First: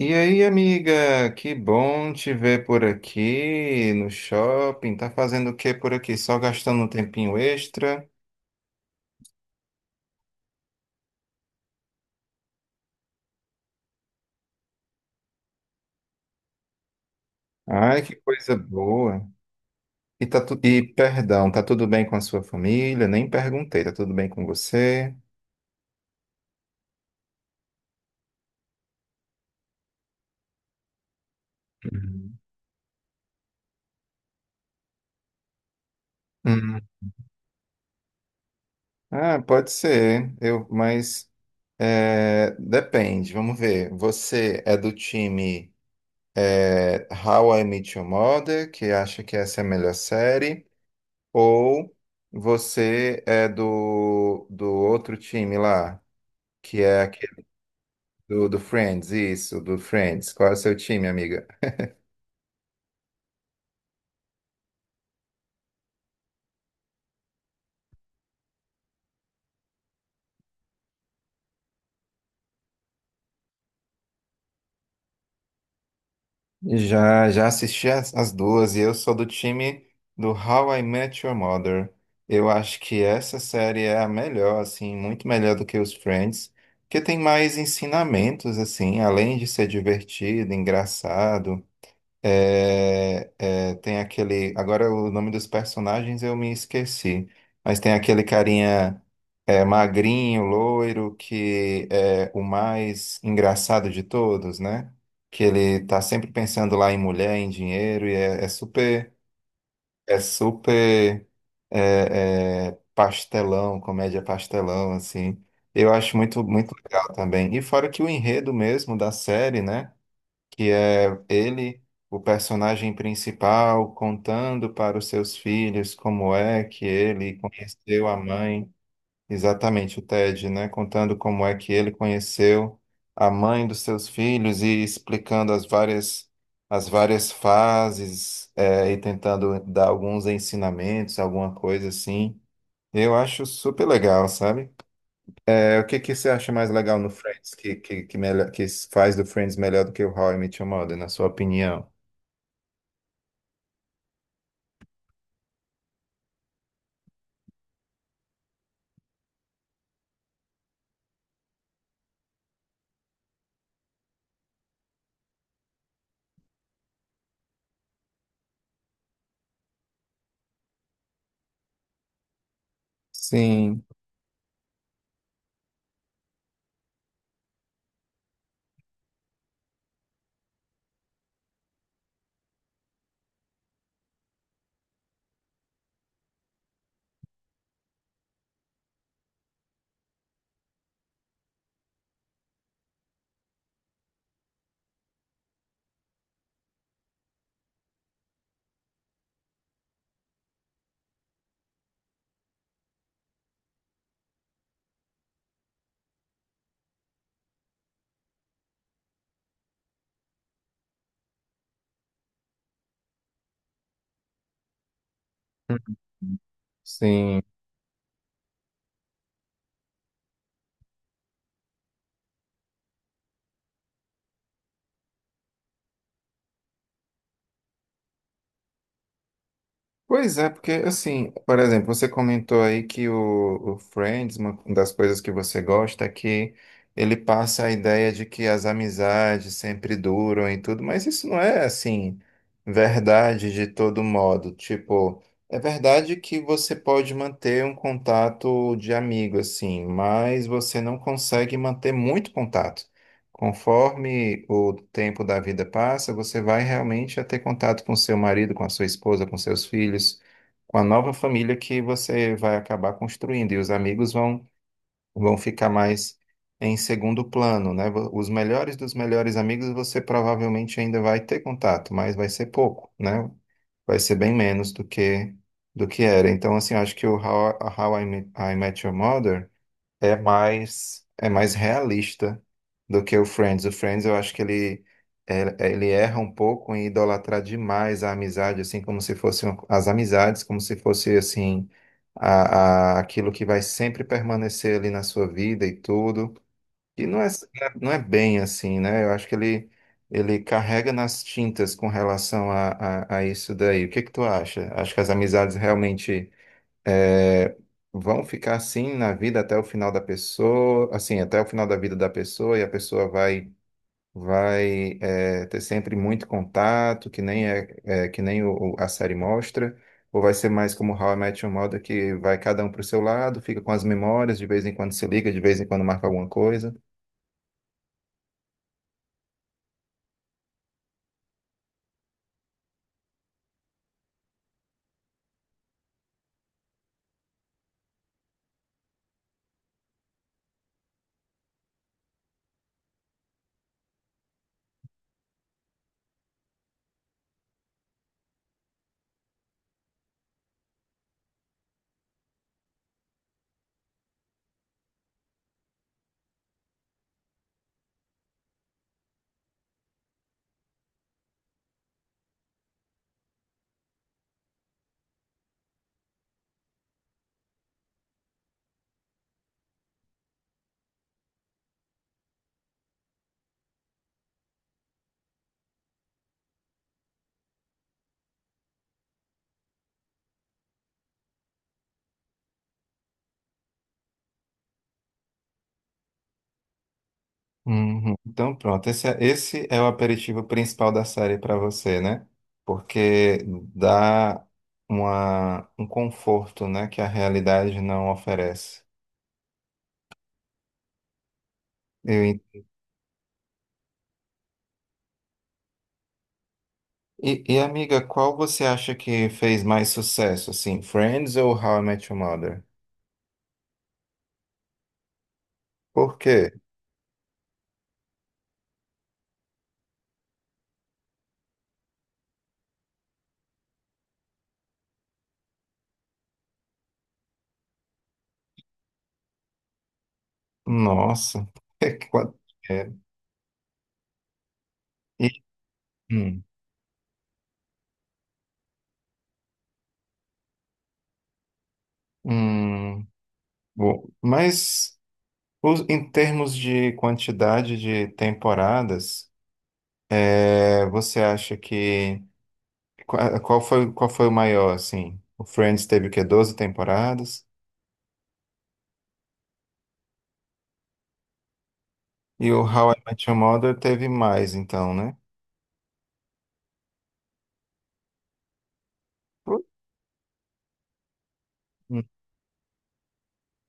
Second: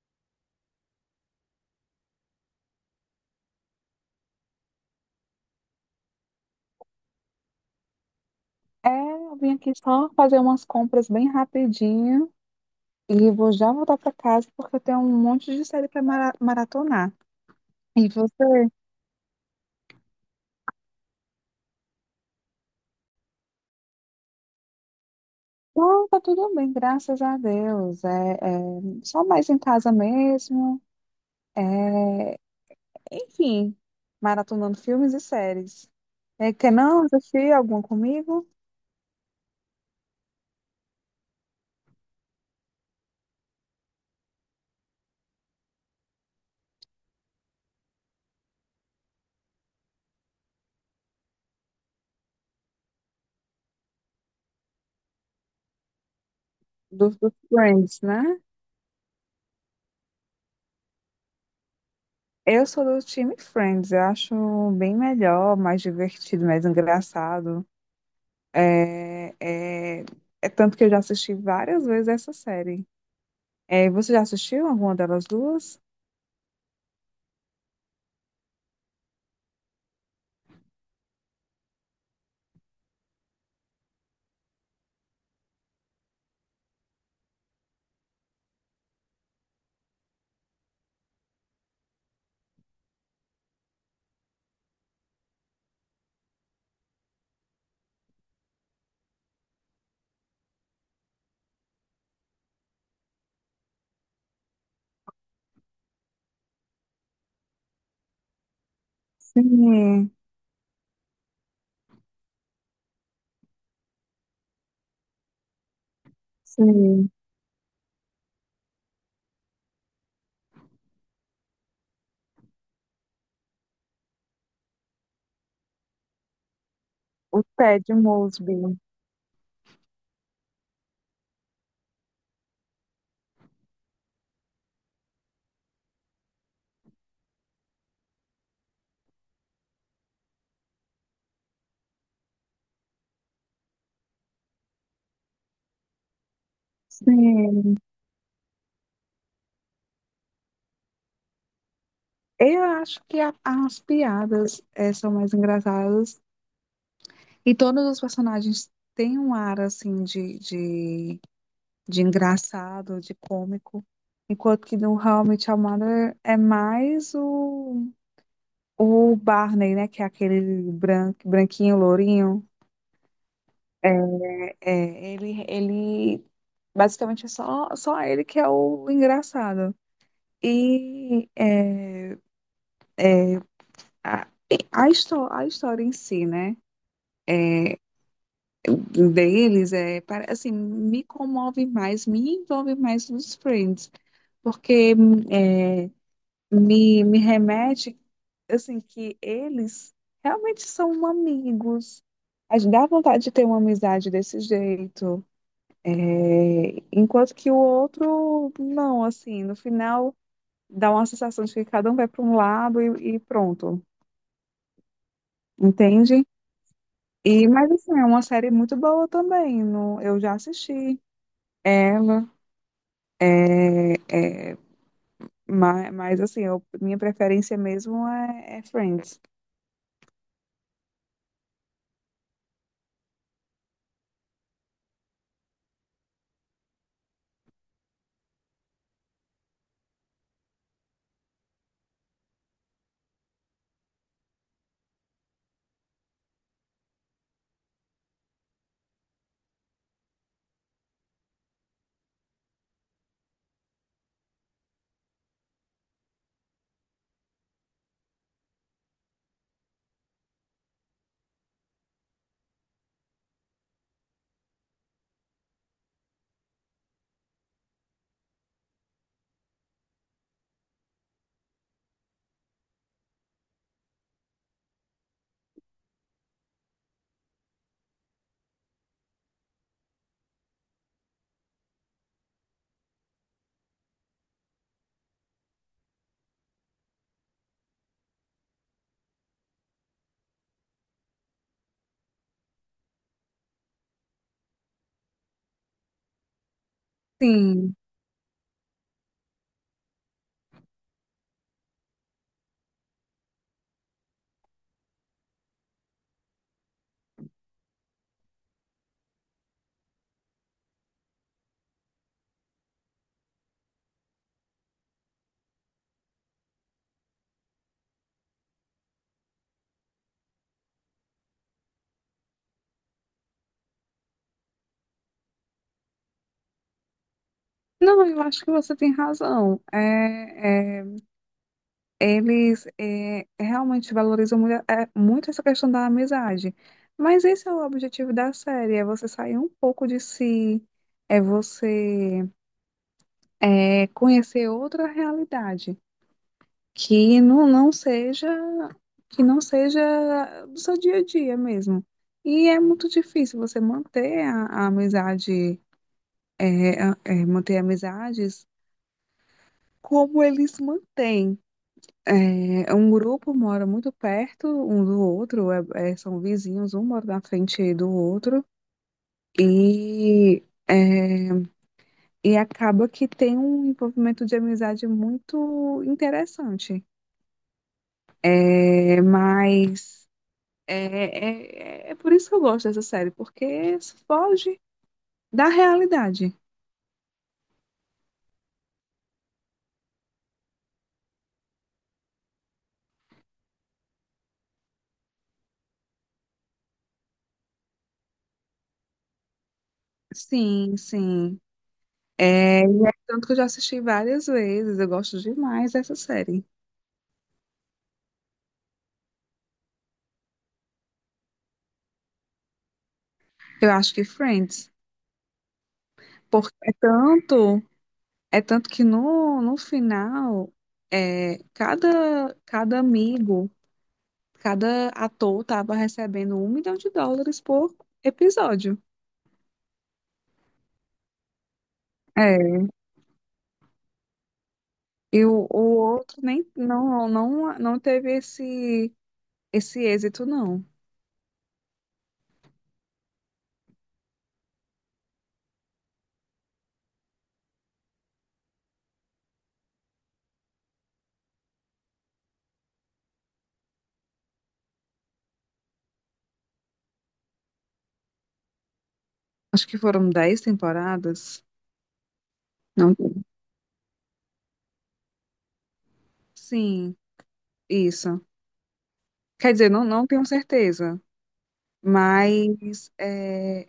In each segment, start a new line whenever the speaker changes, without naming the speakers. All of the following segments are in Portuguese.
E aí, amiga, que bom te ver por aqui no shopping. Tá fazendo o que por aqui? Só gastando um tempinho extra?
É, eu vim aqui só fazer umas compras bem rapidinho e vou já voltar para casa porque eu tenho um monte de série para maratonar.
Ai,
E
que coisa
você?
boa. E perdão, tá tudo bem com a sua família? Nem perguntei, tá tudo bem com você?
Não, tá tudo bem, graças a Deus. É, é só mais em casa mesmo.
Uhum.
É, enfim, maratonando filmes e séries. É, quer
Hum.
não assistir algum comigo?
Ah, pode ser. Mas depende. Vamos ver. Você é do time How I Met Your Mother, que acha que essa é a melhor série? Ou você é do outro time lá, que é
Dos do
aquele
Friends, né?
do Friends, isso, do Friends. Qual é o seu time, amiga?
Eu sou do time Friends, eu acho bem melhor, mais divertido, mais engraçado. É, é, é tanto que eu já assisti várias vezes essa série. É, você já assistiu alguma delas duas?
Já assisti as duas e eu sou do time do How I Met Your Mother. Eu acho que essa série é a melhor, assim, muito melhor do que os Friends, porque tem mais ensinamentos, assim, além de ser divertido, engraçado. Tem aquele. Agora o nome dos personagens eu me esqueci. Mas tem aquele carinha magrinho, loiro, que é o mais engraçado de todos, né? Que ele tá sempre pensando lá em mulher, em dinheiro, e é super,
Sim,
é super pastelão, comédia pastelão, assim. Eu acho muito, muito
sim,
legal também. E fora que o enredo mesmo da série, né? Que é ele, o personagem principal, contando para os seus filhos como é que ele
o Ted
conheceu a mãe,
Mosby.
exatamente o Ted, né? Contando como é que ele conheceu a mãe dos seus filhos e explicando as várias fases, e tentando dar alguns ensinamentos, alguma coisa assim. Eu acho super legal, sabe? O que que você acha mais legal no Friends, que,
Sim.
que, que, melhor, que faz do Friends melhor do que o How I Met Your Mother, na sua opinião?
Eu acho que as piadas são mais engraçadas e todos os personagens têm um ar assim de, de engraçado, de cômico, enquanto que no How I Met Your Mother é mais o Barney, né, que é aquele branco, branquinho, lourinho.
Sim,
É, ele basicamente é só, só ele que é o engraçado. E é, a, a história em si, né? É, deles é assim, me comove mais, me envolve mais nos Friends, porque é, me remete assim que eles realmente são amigos. A gente dá vontade de ter uma amizade desse jeito. É, enquanto que o outro, não, assim, no final dá uma sensação de que cada um vai para um lado e pronto,
uhum,
entende?
sim.
E, mas assim, é uma série muito boa também, não, eu já assisti ela, mas assim, minha preferência mesmo é Friends.
Pois é, porque assim, por exemplo, você comentou aí que o Friends, uma das coisas que você gosta é que ele passa a ideia de que as amizades sempre duram e tudo, mas isso não é assim verdade de todo modo. Tipo, é verdade que você pode manter um contato de amigo assim, mas você não consegue manter muito contato. Conforme o tempo da vida passa, você vai realmente a ter contato com seu marido, com a sua esposa, com seus filhos, com a nova família que você vai acabar construindo. E os amigos vão ficar mais em segundo plano, né? Os melhores dos melhores amigos você provavelmente ainda vai ter contato, mas vai ser pouco, né? Vai ser bem menos do que era. Então, assim, acho que o I Met Your Mother é mais realista do que o Friends. O Friends eu acho que ele ele erra um pouco em idolatrar demais a amizade, assim como se fossem as amizades, como se fosse assim a, aquilo que vai sempre permanecer ali na sua vida e tudo. E não é
Sim,
bem assim, né? Eu acho que ele carrega nas tintas com relação a isso daí. O que que tu acha? Acho que as amizades realmente é, vão ficar assim na vida até o final da pessoa, assim, até o final da vida da pessoa, e a pessoa vai ter sempre muito contato, que nem a série mostra, ou vai ser mais como How I Met Your Mother, que vai cada um para o seu lado, fica com as memórias, de vez em quando se liga, de vez em quando marca alguma coisa.
não, eu acho que você tem razão. É, eles realmente valorizam muito, muito essa questão da amizade. Mas esse é o objetivo da série, é você sair um pouco de si, é você conhecer outra realidade que não, não seja que não seja do seu dia a dia mesmo. E é muito difícil você manter a amizade, manter amizades como eles mantêm. É, um grupo mora muito perto um do outro, são vizinhos, um mora na frente do outro, e, é, e acaba que tem um envolvimento de amizade muito interessante. É, mas por isso que eu gosto dessa série, porque foge da realidade.
Uhum. Então, pronto, esse é o aperitivo principal da série para você, né? Porque dá um conforto, né, que a realidade não oferece.
Sim, sim.
Eu en-
É, e é tanto que eu já assisti várias vezes, eu gosto demais dessa série.
e, amiga, qual você acha que fez mais sucesso, assim, Friends ou How I Met Your Mother?
Eu acho que Friends.
Por quê?
Porque é tanto. É tanto que no final, cada amigo, cada ator tava recebendo 1 milhão de dólares por episódio.
Nossa. Qual-
É,
é,
e
e-
o outro
hum,
nem não teve esse, esse êxito, não.
hum, bom, mas em termos de quantidade de temporadas. Você acha que qual foi o maior assim? O Friends teve o quê? 12 temporadas
Acho que foram 10 temporadas.
e o How
Não,
I Met Your Mother teve mais, então, né?
sim, isso. Quer
Pô,
dizer, não tenho certeza, mas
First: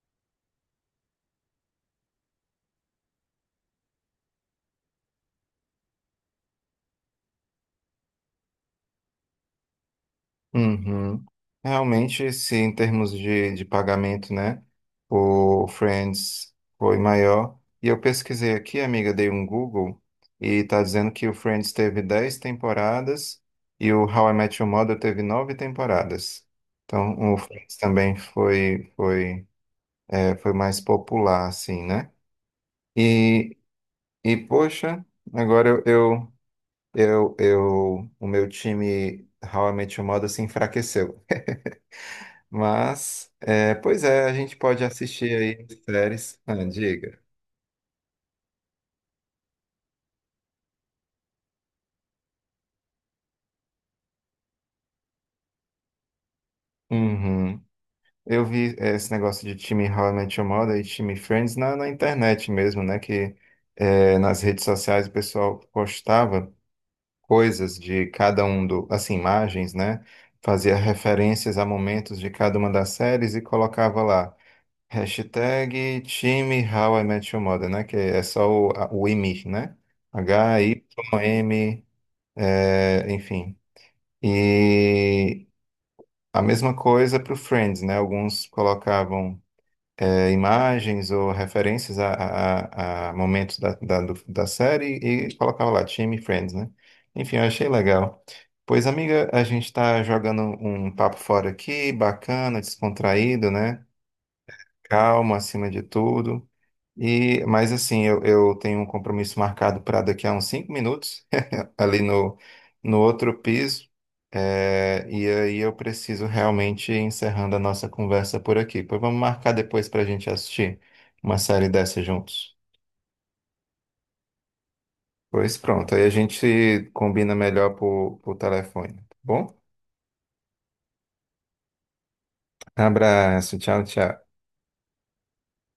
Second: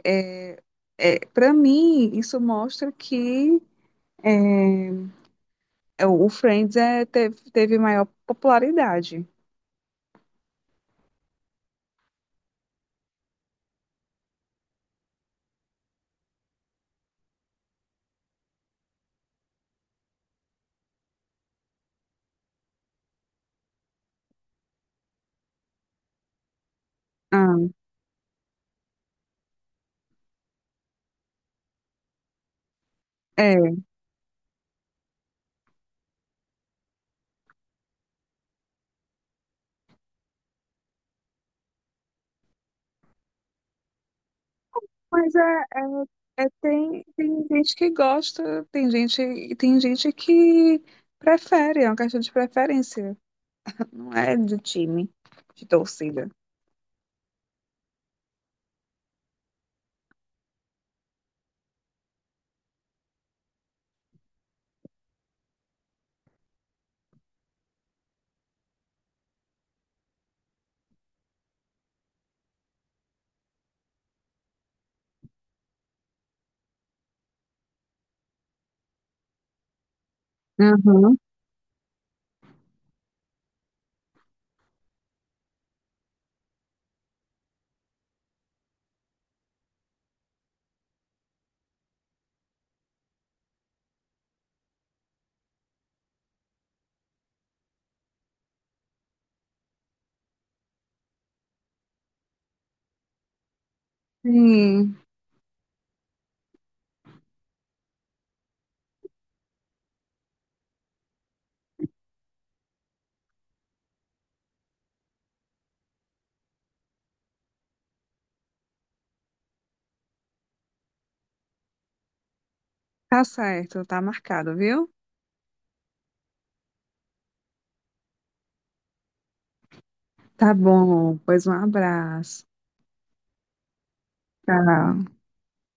é, para mim isso mostra que é. É, o Friends é, teve maior popularidade.
uhum. Realmente, se em termos de pagamento, né? O Friends foi maior. E eu pesquisei aqui, amiga, dei um Google e tá dizendo que o Friends teve 10 temporadas e o How I Met Your Mother teve 9 temporadas. Então, o
Ah,
Friends também foi. É, foi mais popular, assim, né? E,
é.
e poxa, agora o meu time How I Met Your Mother se enfraqueceu. Mas, pois é, a gente pode assistir
Mas
aí as séries. Ah,
tem,
diga.
tem gente que gosta, tem gente que prefere, é uma questão de preferência. Não é do time, de torcida.
Uhum. Eu vi esse negócio de time How I Met Your Mother e time Friends na internet mesmo, né? Que nas redes sociais o pessoal postava coisas de cada um do, assim, imagens, né? Fazia referências a momentos de cada uma das séries e colocava lá hashtag time How I Met Your Mother, né? Que é só o, o IMI, né?
Uhum.
HYM, enfim. E a mesma coisa para o Friends, né? Alguns colocavam imagens ou referências a, a momentos da série e colocava lá, Time Friends, né? Enfim, eu achei legal. Pois, amiga, a gente está jogando um papo fora aqui, bacana, descontraído, né?
Sim,
Calma acima de tudo. Mas assim, eu tenho um compromisso marcado para daqui a uns 5 minutos ali no outro piso. E aí eu preciso realmente ir encerrando a nossa conversa por aqui. Pois vamos marcar depois para a gente assistir uma série dessa juntos.
tá certo, tá marcado, viu?
Pois pronto, aí a gente combina melhor por telefone, tá bom?
Tá bom, pois um abraço.
Abraço, tchau, tchau.
Tchau.